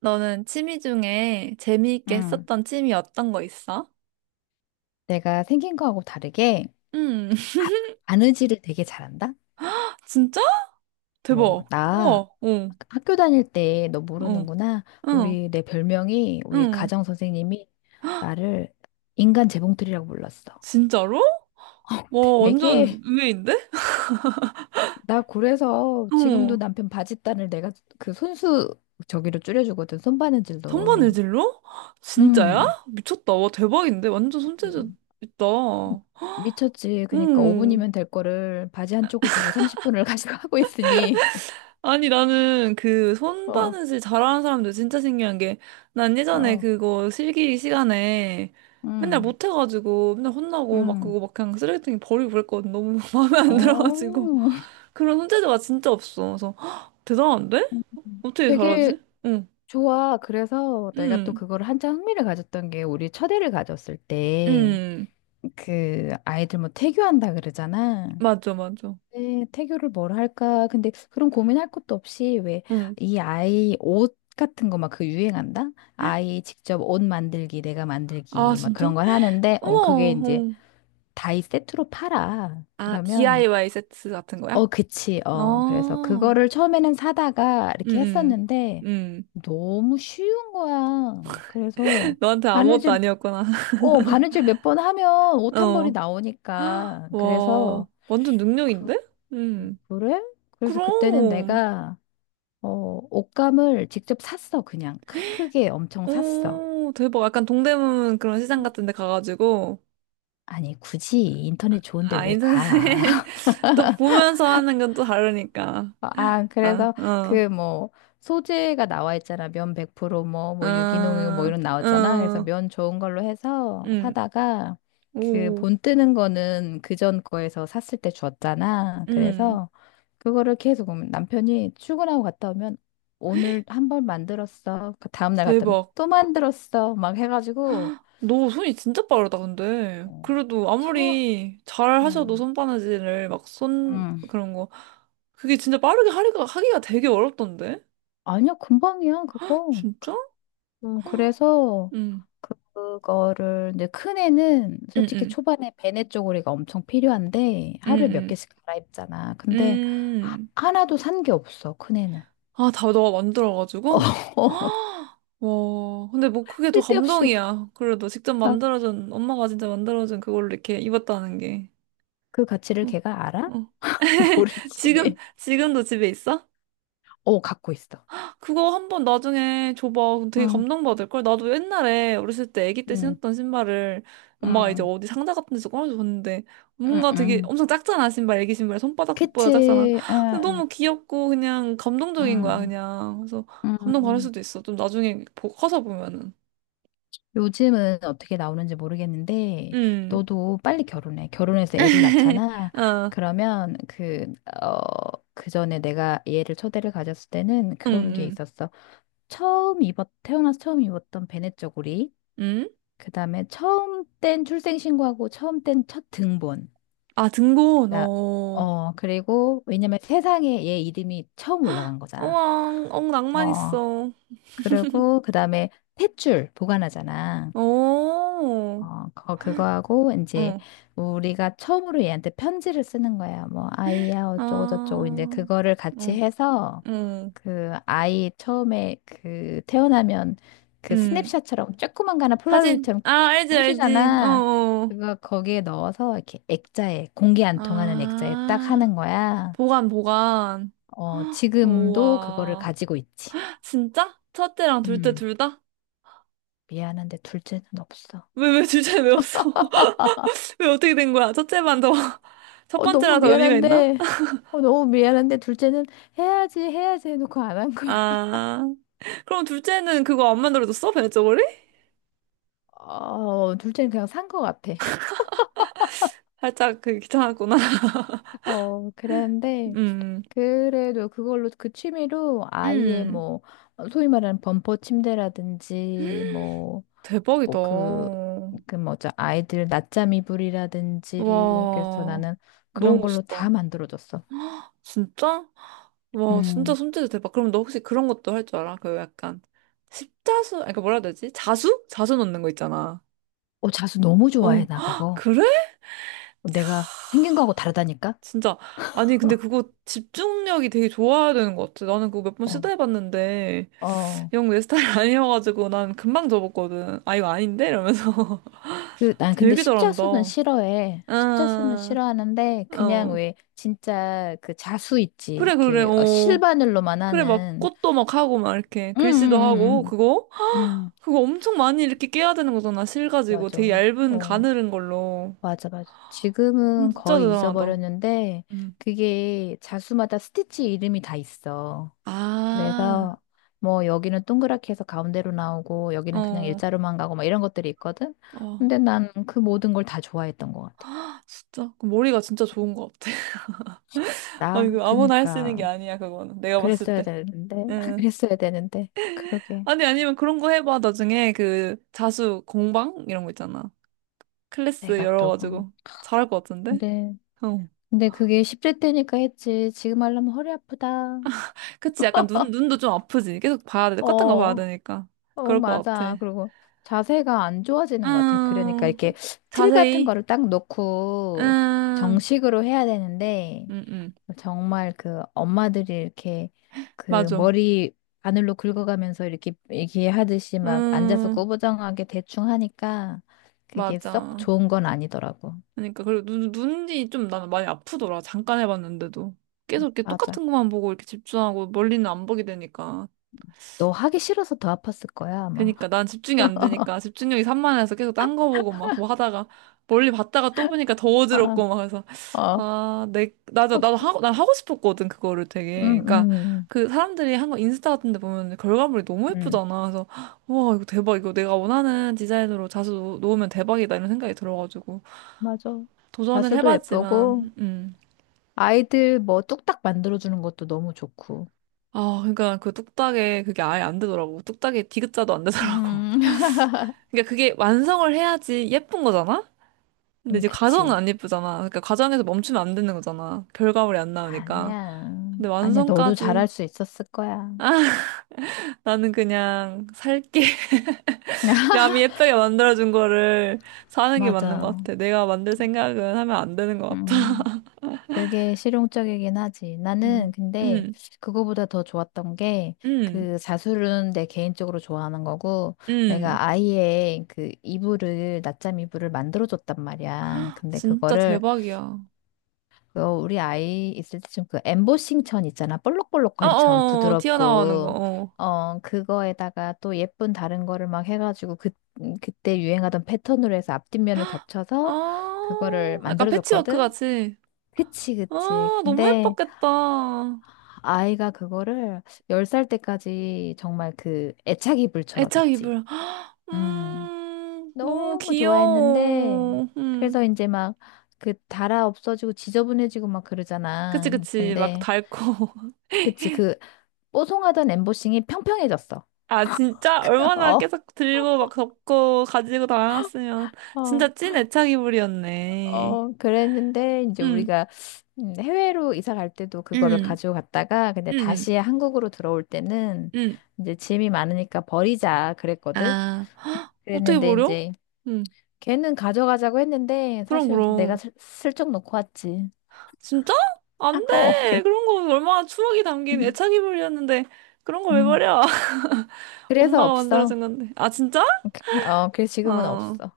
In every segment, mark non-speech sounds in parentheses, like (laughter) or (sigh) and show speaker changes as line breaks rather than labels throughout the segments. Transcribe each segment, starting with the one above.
너는 취미 중에 재미있게
응,
했었던 취미 어떤 거 있어?
내가 생긴 거하고 다르게
응. (laughs)
바, 바느질을 되게 잘한다?
진짜?
어,
대박.
나
우와. 응.
학교 다닐 때 너
응.
모르는구나.
응.
우리 내 별명이 우리
응.
가정 선생님이 나를 인간 재봉틀이라고 불렀어.
진짜로?
(laughs)
와,
되게
완전 의외인데?
나 그래서 지금도
어.
남편 바짓단을 내가 그 손수 저기로 줄여주거든.
손반의
손바느질로.
질로
응.
진짜야? 미쳤다. 와, 대박인데? 완전 손재주
음.
있다.
미쳤지. 그러니까
응.
5분이면 될 거를 바지 한쪽을 들고 30분을 (laughs) 가지고 하고 있으니. (laughs)
아니, 나는 그
어,
손바느질 잘하는 사람들 진짜 신기한 게, 난 예전에
어.
그거 실기 시간에 맨날
음,
못해가지고 맨날 혼나고 막
음.
그거 막 그냥 쓰레기통에 버리고 그랬거든. 너무 (laughs) 마음에 안 들어가지고.
어,
그런 손재주가 진짜 없어. 그래서, "헉, 대단한데?
(laughs)
어떻게
되게
잘하지? 응,
좋아. 그래서 내가 또
응,
그걸 한참 흥미를 가졌던 게 우리 첫애를 가졌을 때
응.
그 아이들 뭐 태교한다 그러잖아.
맞아, 맞아.
네, 태교를 뭘 할까? 근데 그런 고민할 것도 없이 왜
응.
이 아이 옷 같은 거 막 그 유행한다? 아이 직접 옷 만들기, 내가
아,
만들기 막
진짜?
그런 걸 하는데 어 그게
우와,
이제
응.
다이 세트로 팔아.
아,
그러면
DIY 세트 같은 거야?
어, 그치. 어, 그래서
아,
그거를 처음에는 사다가 이렇게
응, 응,
했었는데
응.
너무 쉬운 거야. 그래서
(laughs) 너한테 아무것도
바느질,
아니었구나. (laughs)
어, 바느질 몇 번 하면 옷 한 벌이
어.
나오니까.
와,
그래서
완전
그,
능력인데? 음.
그래? 그래서 그때는
그럼.
내가 어, 옷감을 직접 샀어. 그냥 크게 엄청 샀어.
오, 대박. 약간 동대문 그런 시장 같은 데 가가지고.
아니, 굳이 인터넷 좋은데
아,
왜
인터넷.
가?
(laughs) 또 보면서 하는 건 또 다르니까.
어, 아,
아,
그래서
어,
그 뭐 소재가 나와 있잖아. 면 100% 뭐, 뭐 유기농이고 뭐
아,
이런
어,
나왔잖아. 그래서 면 좋은 걸로 해서
음.
사다가 그
오,
본 뜨는 거는 그전 거에서 샀을 때 줬잖아.
음,
그래서 그거를 계속 보면 남편이 출근하고 갔다 오면 오늘 한 번 만들었어. 그 다음 날 갔다 오면
대박.
또 만들었어. 막 해가지고
너 손이 진짜 빠르다, 근데.
어,
그래도
처,
아무리 잘 하셔도
음,
손바느질을 막 손,
음.
그런 거. 그게 진짜 빠르게 하기가, 하기가 되게 어렵던데?
아니야, 금방이야, 그거.
진짜?
그래서
응.
그거를 이제 큰 애는
응
솔직히
응
초반에 배내 쪼그리가 엄청 필요한데
응
하루에 몇
응
개씩 갈아입잖아. 근데 하,
음.
하나도 산 게 없어, 큰 애는.
아, 다 너가
(laughs)
만들어가지고? (gasps)
어,
아, 와, 근데 뭐 그게 더
쓸데없이.
감동이야. 그래도 직접
아,
만들어준, 엄마가 진짜 만들어준 그걸로 이렇게 입었다는 게.
그 가치를
어,
걔가 알아?
어.
(laughs)
(laughs) 지금,
모르지.
지금도 집에 있어?
어, 갖고 있어.
그거 한번 나중에 줘봐. 그럼 되게
응,
감동받을걸? 나도 옛날에 어렸을 때 아기 때
응,
신었던 신발을 엄마가 이제
응,
어디 상자 같은 데서 꺼내줬는데
응,
뭔가 되게
응.
엄청 작잖아, 신발. 아기 신발. 손바닥보다 작잖아.
그치.
근데
응,
너무 귀엽고 그냥 감동적인 거야,
응,
그냥. 그래서 감동받을
응.
수도 있어. 좀 나중에 보- 커서 보면은.
요즘은 어떻게 나오는지 모르겠는데,
음.
너도 빨리 결혼해. 결혼해서 애를
(laughs)
낳잖아.
어,
그러면 그, 어, 그 전에 내가 얘를 초대를 가졌을 때는
응
그런 게
응.
있었어. 처음 입었, 태어나서 처음 입었던 베넷 저고리.
응? 응?
그 다음에 처음 뗀 출생신고하고 처음 뗀 첫 등본.
아, 등본.
나-
어.
어, 그리고 왜냐면 세상에 얘 이름이 처음 올라간 거잖아.
우왕, 엉, 낭만
어,
있어.
그리고 그 다음에 탯줄 보관하잖아.
오.
어, 거- 그거하고, 이제,
어.
우리가 처음으로 얘한테 편지를 쓰는 거야. 뭐, 아이야, 어쩌고저쩌고,
아.
이제 그거를 같이
어.
해서,
어,
그, 아이 처음에 그, 태어나면 그
음.
스냅샷처럼, 조그만 거 하나
사진.
폴라로이드처럼
아, 알지, 알지. 어,
해주잖아.
어.
그거 거기에 넣어서, 이렇게 액자에, 공기 안 통하는 액자에 딱
아,
하는 거야.
보관, 보관.
어, 지금도 그거를
우와.
가지고 있지.
진짜? 첫째랑 둘째
음,
둘 다?
미안한데 둘째는 없어.
왜, 왜 둘째 왜 없어? (laughs) 왜 어떻게 된 거야? 첫째만 더, (laughs) 첫
어, 너무
번째랑 더 의미가 있나?
미안한데, 어, 너무 미안한데, 둘째는 해야지, 해야지 해놓고 안 한 거야.
아, 그럼 둘째는 그거 안 만들어줬어? 배냇저고리?
어, 둘째는 그냥 산 거 같아.
살짝 그 귀찮았구나. (laughs)
어, 그랬는데,
음,
그래도 그걸로, 그 취미로 아이의
음.
뭐, 어, 소위 말하는 범퍼 침대라든지, 뭐,
대박이다.
뭐 그, 그 뭐죠, 아이들 낮잠 이불이라든지, 그래서
와,
나는
너무
그런 걸로 다
멋있다.
만들어줬어.
진짜? 와, 진짜
음.
손재주 대박. 그럼 너 혹시 그런 것도 할 줄 알아? 그 약간 십자수, 아니, 그 뭐라 해야 되지? 자수? 자수 넣는 거 있잖아.
어, 자수 너무
어,
좋아해,
(gasps)
나
헉,
그거.
그래?
내가 생긴 거하고 다르다니까?
진짜. 아니, 근데 그거 집중력이 되게 좋아야 되는 것 같아. 나는 그거 몇 번
어.
시도해봤는데,
어.
영 내 스타일 (laughs) 아니어가지고 난 금방 접었거든. 아, 이거 아닌데? 이러면서.
그,
(laughs)
난 근데
되게
십자수는
잘한다.
싫어해. 십자수는
아,
싫어하는데, 그냥
어.
왜, 진짜 그 자수 있지.
그래, 그래,
이렇게 어,
어.
실바늘로만
그래, 막
하는.
꽃도 막 하고 막 이렇게
응, 응,
글씨도 하고
응,
그거?
응. 응,
(gasps) 그거 엄청 많이 이렇게 깨야 되는 거잖아. 실 가지고 되게
맞아.
얇은
어,
가늘은 걸로.
맞아, 맞아. 지금은
진짜
거의
대단하다.
잊어버렸는데,
음.
그게 자수마다 스티치 이름이 다 있어.
아,
그래서, 뭐, 여기는 동그랗게 해서 가운데로 나오고, 여기는 그냥
어,
일자로만 가고, 막 이런 것들이 있거든?
어,
근데 난 그 모든 걸 다 좋아했던 것 같아.
진짜 그 머리가 진짜 좋은 것 같아. (laughs) 아,
나,
이거 아무나 할 수 있는 게
그니까.
아니야, 그거는. 내가 봤을
그랬어야
때.
되는데, (laughs)
응.
그랬어야 되는데, 그러게.
아니, 아니면 그런 거 해봐. 나중에 그 자수 공방 이런 거 있잖아. 클래스
내가 또. 음.
열어가지고 잘할 것 같은데?
근데,
어.
근데 그게 10대 때니까 했지. 지금 하려면 허리 아프다.
그치, 약간 눈, 눈도 좀 아프지. 계속 봐야 돼. 똑같은 거 봐야
어,
되니까.
어,
그럴 것
맞아.
같아.
그리고 자세가 안 좋아지는 것 같아. 그러니까
음,
이렇게 틀 같은
자세히.
거를 딱 놓고
음,
정식으로 해야 되는데,
음, 음.
정말 그 엄마들이 이렇게 그
맞아.
머리 바늘로 긁어가면서 이렇게 얘기하듯이 막 앉아서
음,
꾸부정하게 대충 하니까 그게 썩
맞아.
좋은 건 아니더라고.
그러니까, 그리고 눈, 눈이 좀 나는 많이 아프더라. 잠깐 해봤는데도. 계속 이렇게
맞아.
똑같은 것만 보고 이렇게 집중하고 멀리는 안 보게 되니까.
너 하기 싫어서 더 아팠을 거야, 아마.
그니까 난 집중이 안
(laughs)
되니까 집중력이 산만해서 계속 딴 거 보고 막 뭐 하다가 멀리 봤다가 또 보니까 더
아,
어지럽고 막 해서
어,
아, 내 나도
어, 그-
나도 하고 난 하고 싶었거든 그거를
음,
되게 그러니까
음,
그 사람들이 한 거 인스타 같은 데 보면 결과물이 너무
음, 음.
예쁘잖아 그래서 와 이거 대박 이거 내가 원하는 디자인으로 자수 놓- 놓으면 대박이다 이런 생각이 들어가지고
맞아.
도전을
자수도 예쁘고,
해봤지만
아이들 뭐 뚝딱 만들어주는 것도 너무 좋고.
아, 그러니까 그 뚝딱에 그게 아예 안 되더라고. 뚝딱에 디귿자도 안 되더라고.
음, (laughs)
(laughs) 그러니까 그게 완성을 해야지 예쁜 거잖아? 근데 이제 과정은
그치.
안 예쁘잖아. 그러니까 과정에서 멈추면 안 되는 거잖아. 결과물이 안 나오니까.
아니야.
근데
아니야, 너도
완성까지
잘할 수 있었을 거야.
나는 그냥 살게. (laughs)
(laughs)
남이 예쁘게 만들어준 거를 사는 게 맞는 것
맞아.
같아. 내가 만들 생각은 하면 안 되는 것 같아.
음. 그게 실용적이긴 하지. 나는
음, (laughs)
근데
음,
그거보다 더 좋았던 게
음,
그 자수는 내 개인적으로 좋아하는 거고
음.
내가 아이의 그 이불을 낮잠 이불을 만들어줬단 말이야. 근데
진짜
그거를
대박이야.
그거 우리 아이 있을 때 좀 그 엠보싱 천 있잖아.
어,
볼록볼록한 천
어, 어, 튀어나오는 거.
부드럽고
어.
어 그거에다가 또 예쁜 다른 거를 막 해가지고 그 그때 유행하던 패턴으로 해서 앞뒷면을 겹쳐서 그거를
아, 약간 패치워크
만들어줬거든.
같이.
그치, 그치.
아, 너무
근데
예뻤겠다.
아이가 그거를 10살 때까지 정말 그 애착이 불처럼
애착
있지.
이불. (gasps)
음,
너무
너무 좋아했는데,
귀여워. 음.
그래서 이제 막 그 달아 없어지고 지저분해지고 막
그치,
그러잖아.
그치. 막
근데,
닳고. (laughs)
그치, 그 뽀송하던 엠보싱이 평평해졌어.
아, 진짜?
(laughs)
얼마나
어,
계속 들고 막 덮고 가지고 다녔으면.
어,
진짜 찐 애착 이불이었네.
어, 그랬는데, 이제
응,
우리가 해외로 이사 갈 때도 그거를
응,
가지고 갔다가, 근데
응,
다시 한국으로 들어올 때는
응.
이제 짐이 많으니까 버리자 그랬거든.
아, (gasps) 어떻게
그랬는데,
버려?
이제
응.
걔는 가져가자고 했는데
그럼,
사실 내가
그럼.
슬쩍 놓고 왔지.
진짜?
아,
안
어,
돼.
그래.
그런 거 얼마나 추억이 담긴
음.
애착 이불이었는데. 그런 거 왜
음.
버려? (laughs)
그래서
엄마가
없어.
만들어준 건데. 아, 진짜?
어, 그래서 지금은
어.
없어.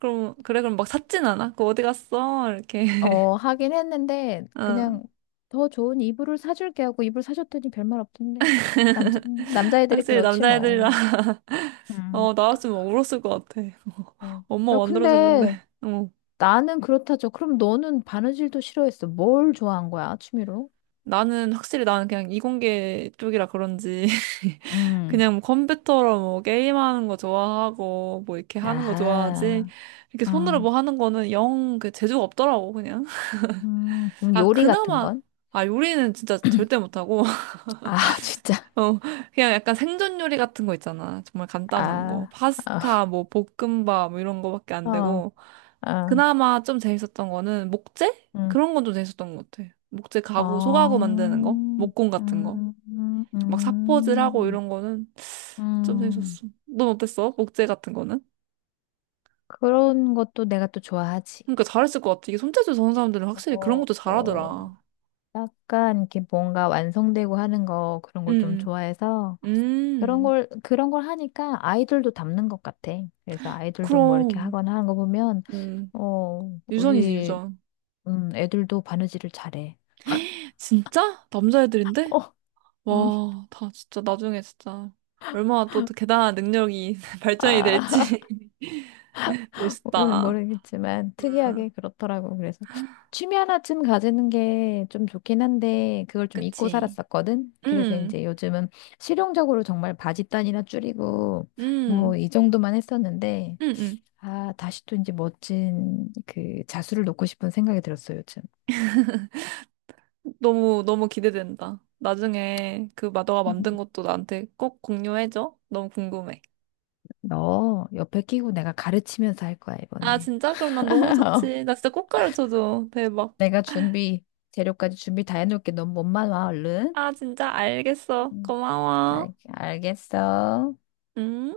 그럼, 그래, 그럼 막 샀진 않아? 그 어디 갔어? 이렇게.
어,
(laughs)
하긴 했는데
어,
그냥 더 좋은 이불을 사줄게 하고 이불 사줬더니 별말 없던데. 남자애들이
확실히
그렇지 뭐.
남자애들이랑, (laughs)
음.
어, 나왔으면 막 울었을 것 같아. (laughs)
어.
엄마
야,
만들어준 건데.
근데
어.
나는 그렇다죠. 그럼 너는 바느질도 싫어했어. 뭘 좋아한 거야, 취미로?
나는, 확실히 나는 그냥 이공계 쪽이라 그런지, (laughs)
음.
그냥 뭐 컴퓨터로 뭐 게임하는 거 좋아하고, 뭐 이렇게 하는 거 좋아하지,
아하.
이렇게 손으로
음.
뭐 하는 거는 영 그 재주가 없더라고, 그냥. (laughs)
그럼
아,
요리 같은
그나마,
건?
아, 요리는 진짜 절대 못하고,
아, (laughs) 진짜.
어, 그냥 약간 생존 요리 같은 거 있잖아. 정말 간단한 거.
아,
파스타, 뭐, 볶음밥, 뭐 이런 거밖에
어,
안
어,
되고.
어,
그나마 좀 재밌었던 거는 목재?
음,
그런 건 좀 재밌었던 것 같아. 목재 가구,
어,
소가구 만드는 거? 목공 같은 거?
음,
막 사포질하고
음,
이런 거는 좀
음.
재밌었어. 넌 어땠어? 목재 같은 거는?
그런 것도 내가 또 좋아하지.
그러니까 잘했을 것 같아. 이게 손재주 좋은 사람들은 확실히 그런
어,
것도
어,
잘하더라.
약간 이렇게 뭔가 완성되고 하는 거 그런 걸 좀
음,
좋아해서
음,
그런
음.
걸 그런 걸 하니까 아이들도 닮는 것 같아. 그래서 아이들도 뭐 이렇게
그럼,
하거나 하는 거 보면
음.
어,
유전이지,
우리
유전.
애들도 바느질을 잘해.
진짜? 남자애들인데?
어, 음,
와, 다 진짜 나중에 진짜 얼마나 또 대단한 능력이 (laughs) 발전이
아.
될지 (laughs)
모르,
멋있다.
모르겠지만
음,
특이하게 그렇더라고. 그래서 취미 하나쯤 가지는 게 좀 좋긴 한데 그걸 좀 잊고
그치.
살았었거든. 그래서
음,
이제 요즘은 실용적으로 정말 바지단이나 줄이고 뭐
음,
이 정도만 했었는데
음, 음.
아, 다시 또 이제 멋진 그 자수를 놓고 싶은 생각이 들었어, 요즘.
너무, 너무 기대된다. 나중에 그 마더가
음.
만든 것도 나한테 꼭 공유해줘. 너무 궁금해.
너 옆에 끼고 내가 가르치면서 할 거야,
아,
이번에.
진짜? 그럼 난 너무
(laughs)
좋지. 나 진짜 꼭 가르쳐줘. 대박.
내가 준비, 재료까지 준비 다 해놓을게. 넌 몸만 와, 얼른.
아, 진짜? 알겠어.
음,
고마워.
알겠어.
음.